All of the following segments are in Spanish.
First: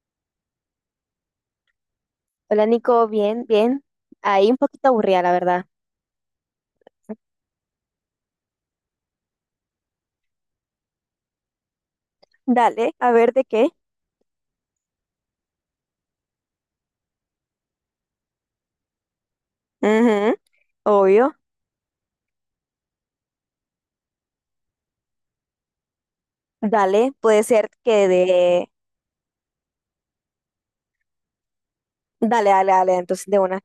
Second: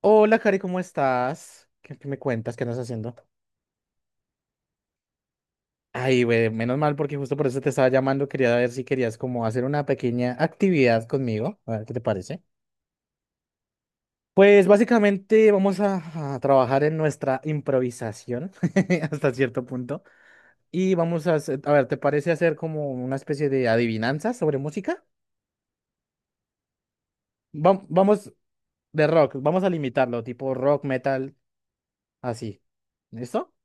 Hola, Cari, ¿cómo estás? ¿Qué me cuentas? ¿Qué Hola, andas Nico, haciendo? bien, bien. Ahí un poquito aburrida, la verdad. Ay, güey, menos mal porque justo por eso te estaba llamando. Quería ver si querías como hacer una pequeña actividad conmigo. A ver, ¿qué te parece? Dale, a ver de qué. Pues básicamente vamos a trabajar en nuestra improvisación hasta cierto punto. Ujú, Y vamos a obvio. hacer, a ver, ¿te parece hacer como una especie de adivinanza sobre música? Dale, puede ser Vam- que vamos de. de rock, vamos a limitarlo, tipo rock, metal, Dale, así. dale, dale, entonces de ¿Listo? una.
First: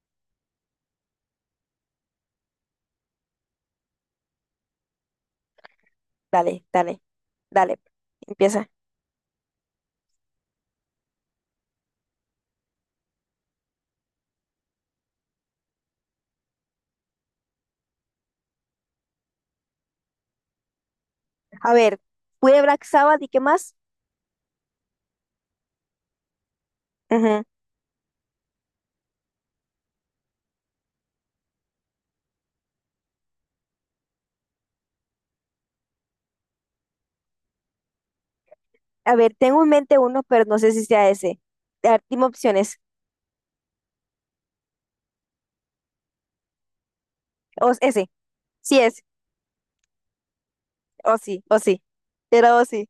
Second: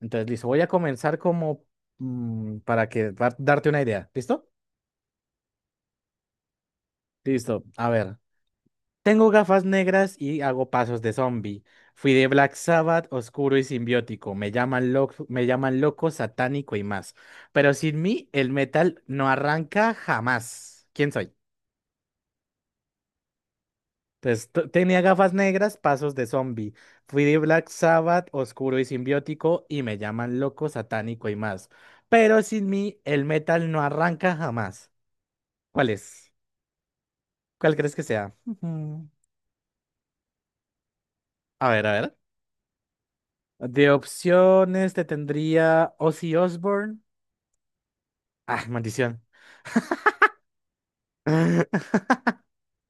Entonces, listo, voy a comenzar como darte una idea. ¿Listo? Dale, dale, Listo. dale. A ver. Empieza. Tengo gafas negras y hago pasos de zombie. Fui de Black Sabbath, oscuro y simbiótico. Me llaman loco, satánico y más. Pero sin mí, el metal no arranca jamás. ¿Quién soy? A ver, fui de Black Sabbath, ¿y qué más? Entonces, tenía gafas negras, pasos de zombie. Fui de Ujú. Black Sabbath, oscuro y simbiótico, y me llaman loco, satánico y más. Pero sin mí, el metal no arranca jamás. ¿Cuál es? ¿Cuál crees que sea? Ujú. A ver, tengo en mente uno, pero no sé si sea ese. A ver, a A ver, ver. dime opciones. De opciones te tendría Ozzy Osbourne. O ese, Ah, sí es, maldición. o sí, o sí. Era o sí.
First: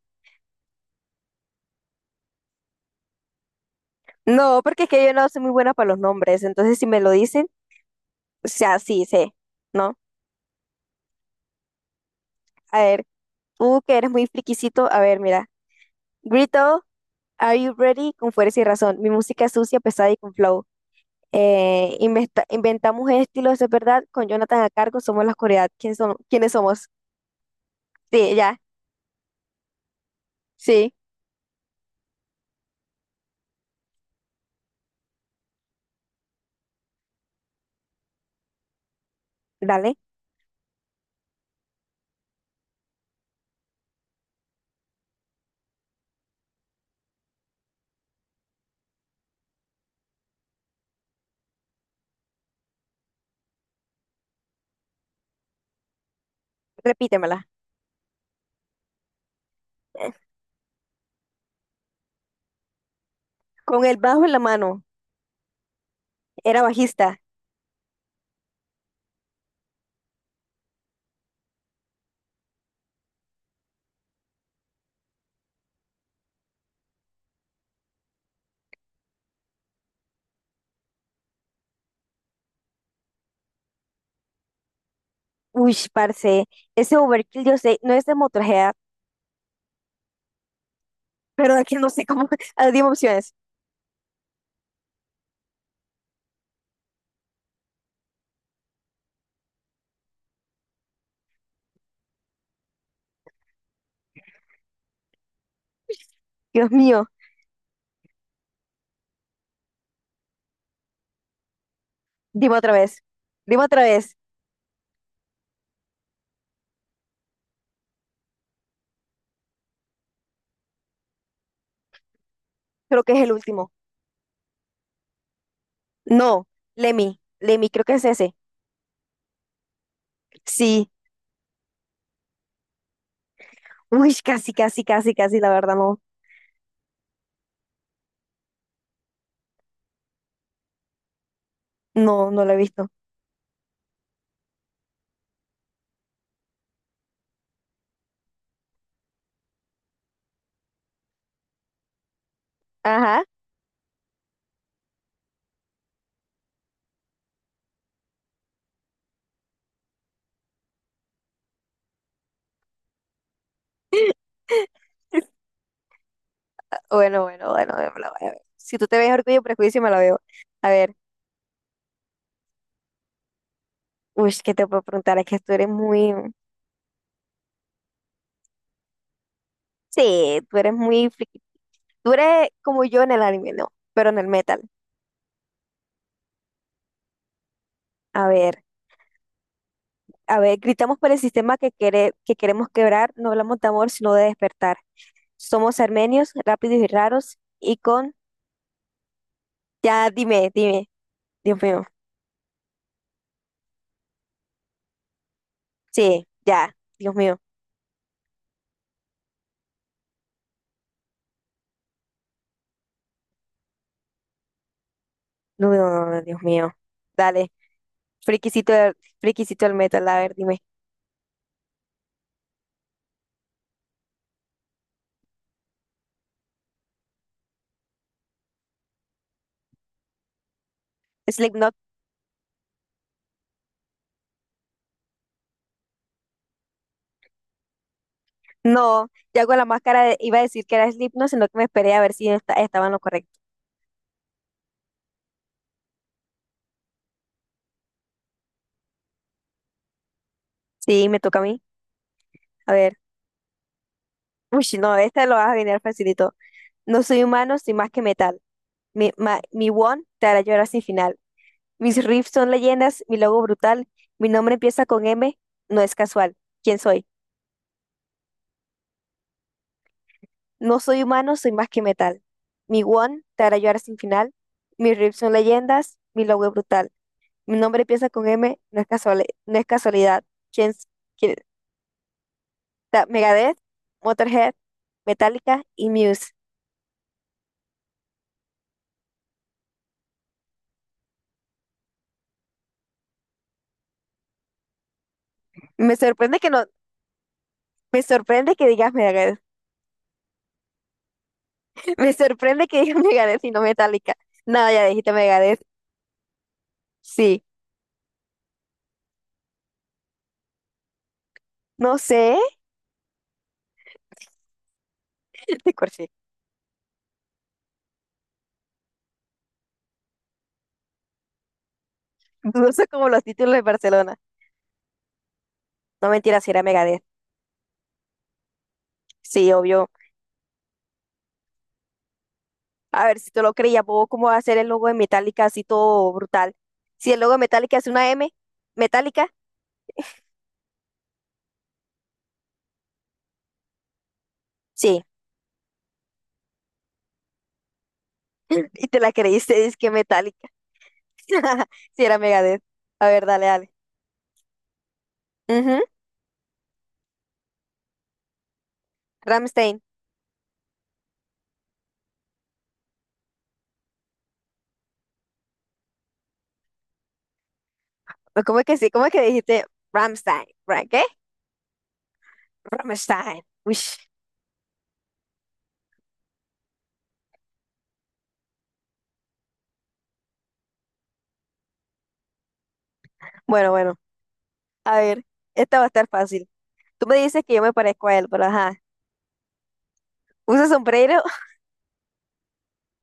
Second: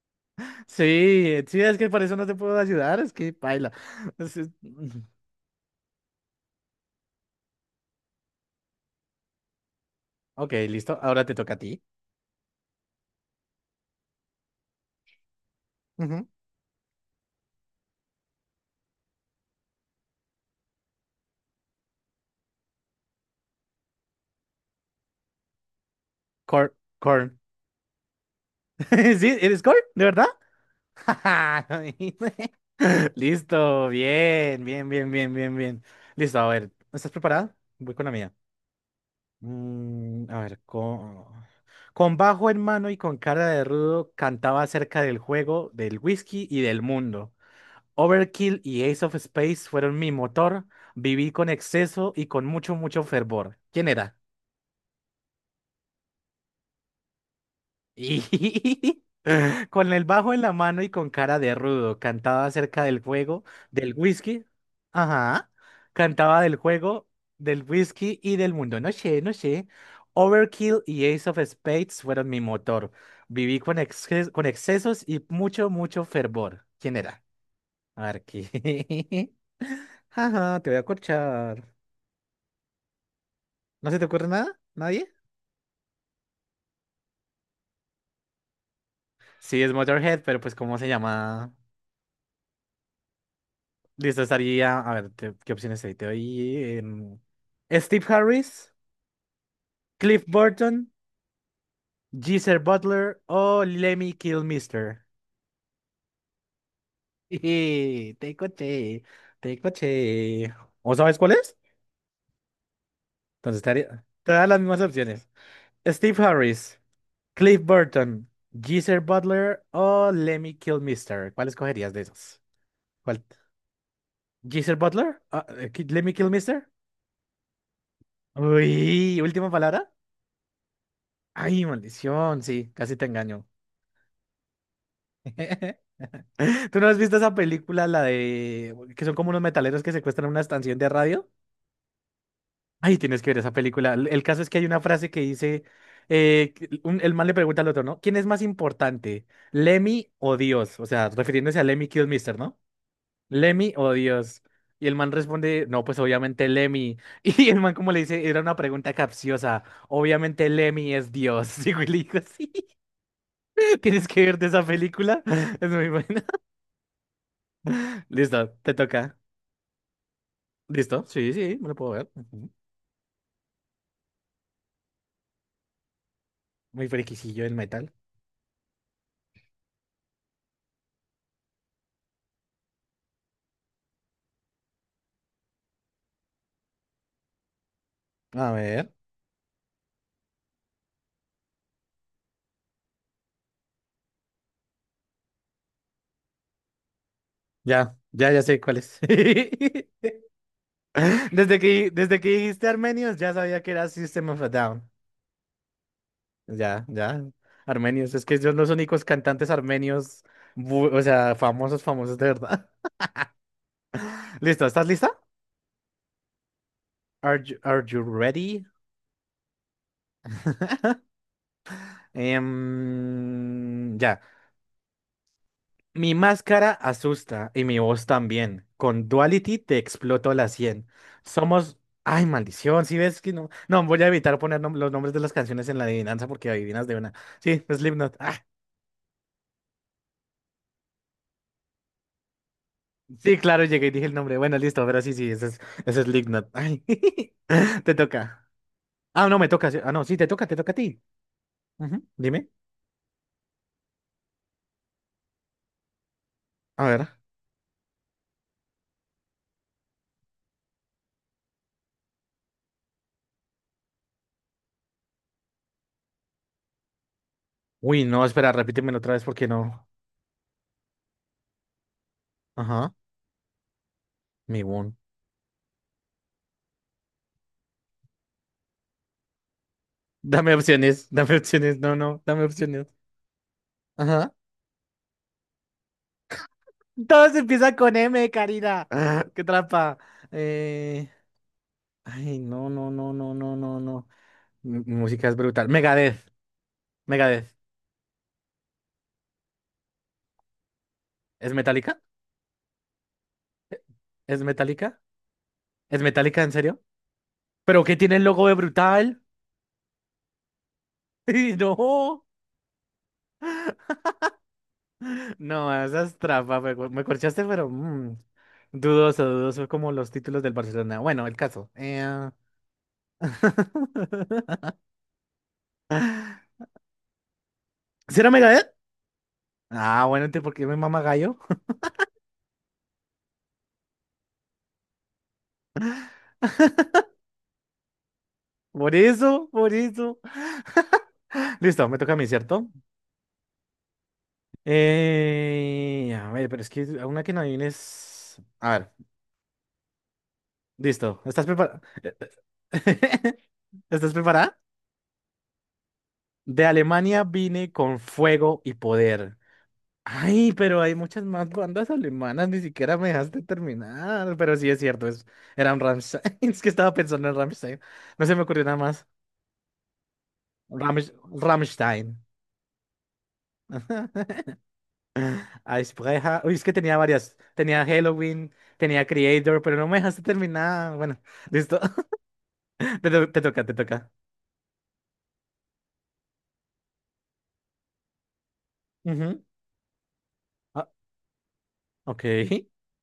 Sí, sí, es que por eso no te puedo ayudar, es que paila. Es- es- No, porque es que yo no soy muy buena para los nombres, entonces si me lo dicen, o sea, sí, sé, ¿no? Ok, listo. Ahora te toca a ti. A ver. Que eres muy friquisito. A ver, mira. Ujú. Grito, Are You Ready? Con fuerza y razón. Mi música es sucia, pesada y con flow. Inventamos estilos, es verdad. Con Jonathan a cargo somos la oscuridad. ¿Quiénes Corn. somos? Corn. Sí, ya. ¿Sí? ¿Eres Corn? ¿De verdad? Sí, Listo, bien, bien, bien, bien, bien, bien. Listo, a ver. ¿Estás preparada? Voy con la mía. dale. Mm, a ver, con bajo en mano y con cara de rudo cantaba acerca del juego, del whisky y del mundo. Overkill y Ace of Space fueron mi motor. Viví con exceso y con mucho, mucho fervor. ¿Quién era? Repítemela. Y con el bajo en la mano y con cara de rudo, cantaba acerca del juego, Con del el bajo en la whisky. mano. Ajá. Cantaba del Era juego, bajista. del whisky y del mundo. No sé, no sé. Overkill y Ace of Spades fueron mi motor. Viví con, con excesos y mucho, mucho fervor. ¿Quién era? A ver, ¿qué? Ajá, te voy a corchar. ¿No se te ocurre nada? ¿Nadie? Uy, parce. Ese overkill, yo sé, no es de Motorhead, Sí, es Motorhead, pero pues, ¿cómo se llama? pero de aquí no sé cómo. Ah, dime opciones. Listo, estaría. A ver, ¿qué opciones hay? Te doy. Steve Harris, Cliff Burton, Geezer Butler o Lemmy Kilmister. Dios mío. Jeje, te coché, te coché. ¿O sabes cuál es? Dime otra vez. Entonces Dime otra estaría, vez. te da las mismas opciones. Steve Harris, Cliff Burton, Geezer Butler o Lemmy Kilmister. ¿Cuál escogerías de esos? Creo que es ¿Cuál? el último. ¿Geezer Butler? Ah, ¿Lemmy No. Kilmister? Lemmy. Lemmy, creo que es ese. Uy, última palabra. Sí, Ay, maldición, sí, casi te engaño. uy, casi, casi, casi, casi, la verdad no, ¿Tú no has visto esa película, la de que son como unos metaleros que secuestran una estación de radio? no, no lo he visto. Ay, tienes que ver esa película. El caso es que hay una frase que dice, que el man le pregunta al otro, ¿no? ¿Quién es más importante, Lemmy o Dios? O sea, refiriéndose a Lemmy Mister, ¿no? Ajá, Lemmy o Dios. Y el man responde, no, pues obviamente Lemmy. Y el man como le dice, era una pregunta capciosa. Obviamente Lemmy es Dios. Y yo le digo, sí, tienes que verte esa película. Es muy buena. bueno, bueno, bueno, me la voy a ver. Listo, te Si tú te ves toca. Orgullo y Prejuicio, me la veo. A ver, ¿Listo? Sí, sí, me lo puedo ver. Ujú. uy, ¿qué te puedo preguntar? Es que tú eres muy, Muy friquisillo el metal. sí, tú eres muy friki. Tú eres como yo en el anime, no, pero en el metal. A A ver, ver. a ver, gritamos por el sistema que quiere, que queremos quebrar, no hablamos de amor, sino de despertar. Somos armenios, rápidos y raros, y Ya, con, ya, ya sé cuál es. ya, dime, dime, Desde Dios mío, que, desde que dijiste armenios, ya sabía que era System of a Down. sí, ya, Ya, Dios ya. mío. Armenios, es que son los únicos cantantes armenios, o sea, famosos, famosos de verdad. ¿Listo? ¿Estás lista? No, no, no, no, Dios mío. Are Dale, you, are you ready? friquisito, friquisito del metal, a ver, dime. Ya. Mi máscara asusta y mi voz también. Con Duality te exploto la 100. Slipknot. Somos... Ay, maldición, si ves que no... No, voy a evitar poner los nombres de las canciones en la adivinanza porque adivinas de una. Sí, Slipknot. Ah, No, ya con la iba a decir que era Slipknot, sino que me esperé a ver si estaba en lo correcto. sí, claro, llegué y dije el nombre. Bueno, listo, pero sí, sí, ese es Slipknot. Ay, te toca. Ah, no, me toca. Sí. Ah, no, sí, te toca a ti. Sí, me toca a mí. Ujú, dime. A ver. Uy, no, esta lo vas a adivinar facilito. A No ver. soy humano, soy más que metal. Mi one te hará llorar sin final. Mis riffs son leyendas, mi logo brutal. Mi nombre empieza con M, no es casual. ¿Quién soy? Uy, no, espera, repítemelo otra vez porque no. No soy humano, soy más que metal. Mi Ajá, Won te hará llorar sin final. mi boom. Mis rips son leyendas, mi logo es brutal. Mi nombre empieza con M, no es casualidad. No es casualidad. Dame ¿Quién, s- opciones, dame quién- opciones. No, no, dame opciones. ta- ¿Megadeth, Motorhead, Metallica y Muse? Todos empiezan con M, Karina. Ah, qué trampa. Eh, Ay, no, no, no, no, no, no, no. Mi música es brutal. Me Megadeth. sorprende que no, Megadeth. me sorprende que digas Megadeth. ¿Es metálica? Me sorprende que digas Megadeth y no Metallica. ¿Es No, ya metálica? dijiste Megadeth. ¿Es metálica en serio? Sí, ¿Pero qué tiene el logo de brutal? ¡Ay, no no! sé, No, te esa corché. es trampa. Me corchaste, pero dudoso, dudoso como los títulos del Barcelona. Bueno, el caso. Dudoso como los títulos de Barcelona. No mentiras, si era Megadeth. ¿Sí era Megadeth? Sí, obvio. Ah, bueno, entonces, ¿por qué me mama gallo? A ver si te lo creía, puedo cómo va a ser el logo de Metallica así todo brutal. Si el logo de Metallica es una M, Por Metallica, eso, por eso. Listo, me toca a mí, ¿cierto? sí. A ver, pero es que a una que no adivines. A Y ver, te la creíste, es que Metallica. listo. ¿Estás preparada? Si era Megadeth. A ver, dale, dale. ¿Estás preparada? Ujú, De Alemania vine con fuego y poder. Rammstein. Ay, pero hay muchas más bandas alemanas, ni siquiera me dejaste terminar. Pero sí es cierto, era un Rammstein. Es que estaba pensando en Rammstein. No se me ¿Cómo ocurrió es nada que sí? más. ¿Cómo es que dijiste Rammstein? ¿Qué? Rammstein. Rammstein. Uish. Eisbrecher. Uy, es que tenía varias. Tenía Halloween, tenía Creator, pero no me dejaste terminar. Bueno, listo. Te toca, Bueno, te bueno. toca. A ver, esta va a estar fácil. Tú me dices que yo me parezco a él, pero ajá. Ujú. Usa Ah, sombrero ok.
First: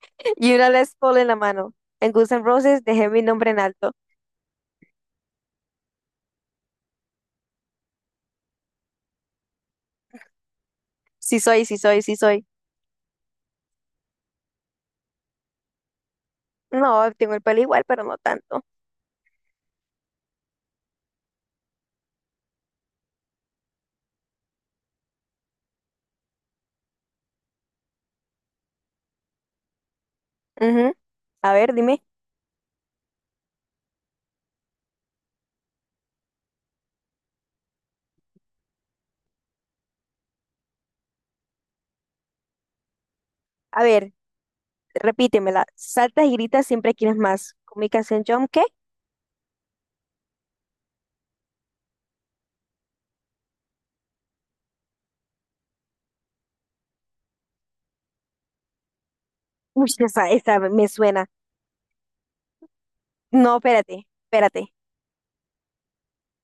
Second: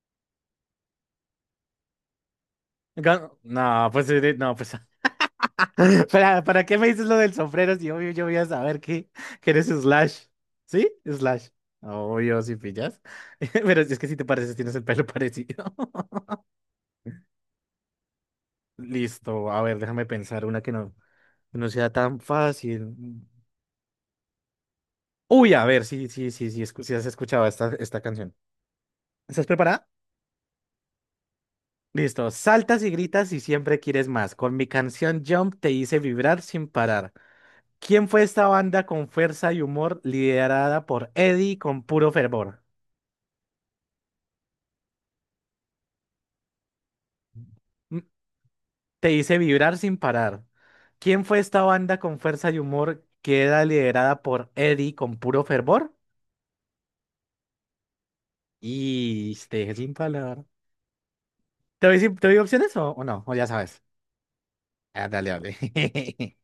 y una Les Paul en la mano. En Guns N' Roses dejé mi Gan- nombre en no, alto. pues, no, pues. ¿Para qué me dices lo del sombrero si obvio yo voy a saber que eres Slash? ¿Sí? Sí Slash. soy, sí soy, sí Obvio, soy. si pillas. Pero es que si te pareces, tienes el pelo parecido. No, tengo el pelo igual, pero no tanto. Listo, a ver, déjame pensar una que no sea tan fácil. Uy, a ver, sí, sí, sí, sí, sí has escuchado esta, canción. ¿Estás preparada? Ujú. A ver, dime. Listo, saltas y gritas y siempre quieres más. Con mi canción Jump te hice vibrar sin parar. ¿Quién fue esta banda con fuerza y humor liderada por Eddie con puro fervor? A ver, repítemela. Saltas y gritas, siempre quieres más. ¿Con mi Mm, canción Jump qué? te hice vibrar sin parar. ¿Quién fue esta banda con fuerza y humor que era liderada por Eddie con puro fervor? Y te dejé Uy, sin esa, palabra. esa me suena. ¿Te doy, te doy opciones o no? O ya No, sabes. espérate, espérate. Ah, dale, dale.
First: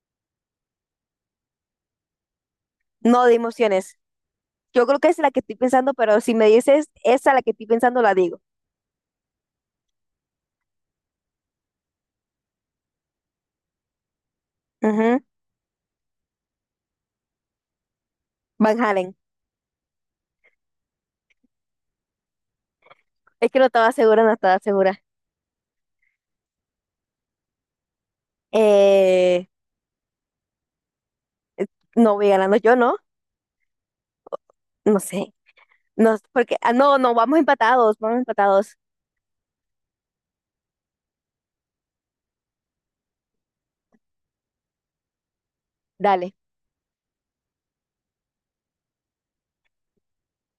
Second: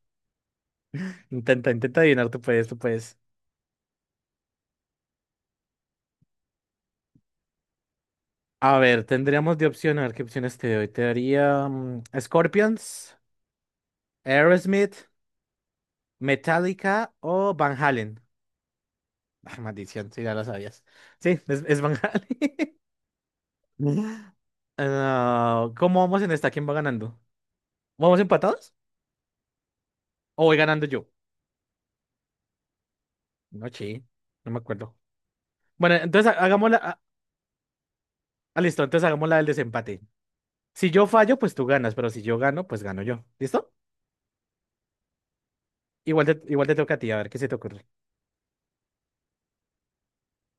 Intenta, intenta adivinar, tú puedes, tú puedes. No de emociones. Yo creo que es la que estoy pensando, pero si me dices esa la que estoy pensando, la digo. A ver, tendríamos de opción, a ver qué opciones te doy. Te daría mm, Scorpions, Aerosmith, Ujú. Metallica o Van Halen. Van Halen. Ah, maldición, si ya lo sabías. Sí, es Van Halen. Es que no estaba segura, no estaba segura. Ah, ¿cómo vamos en esta? ¿Quién va ganando? ¿Vamos empatados? Eh, ¿O voy ganando yo? no voy ganando yo, ¿no? No, sí, no me acuerdo. No sé. Bueno, No, entonces porque, ah, hagámosla. no, Ah, no, vamos empatados, vamos ah, empatados. listo, entonces hagámosla del desempate. Si yo fallo, pues tú ganas, pero si yo gano, pues gano yo. ¿Listo? Igual Dale. te, igual te toca a ti, a ver qué se te ocurre.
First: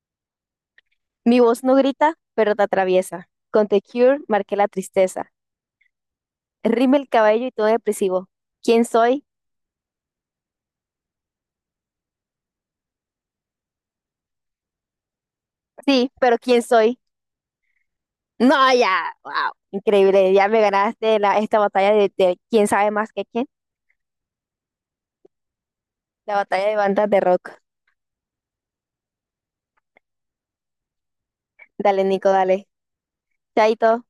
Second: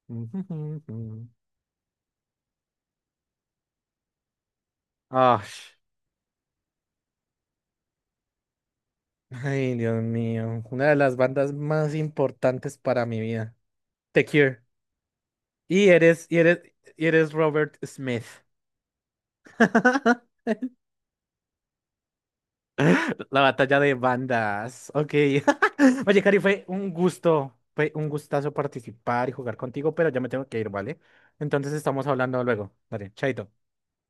Mi voz no grita, pero te atraviesa. Con The Cure marqué la tristeza. Ah, Rime el cabello y todo depresivo. ¿Quién soy? ay, Dios mío, una de las bandas más importantes para mi vida. The Cure. Y Sí, eres, y pero eres, ¿quién soy? y eres Robert Smith. No, ya, wow, increíble. Ya me ganaste esta batalla de quién sabe más que La quién. batalla de bandas. Ok. Oye, La Cari, fue batalla de un bandas de rock. gusto, fue un gustazo participar y jugar contigo, pero ya me tengo que ir, ¿vale? Entonces Dale, estamos Nico, hablando dale. luego. Dale, chaito. Chaito.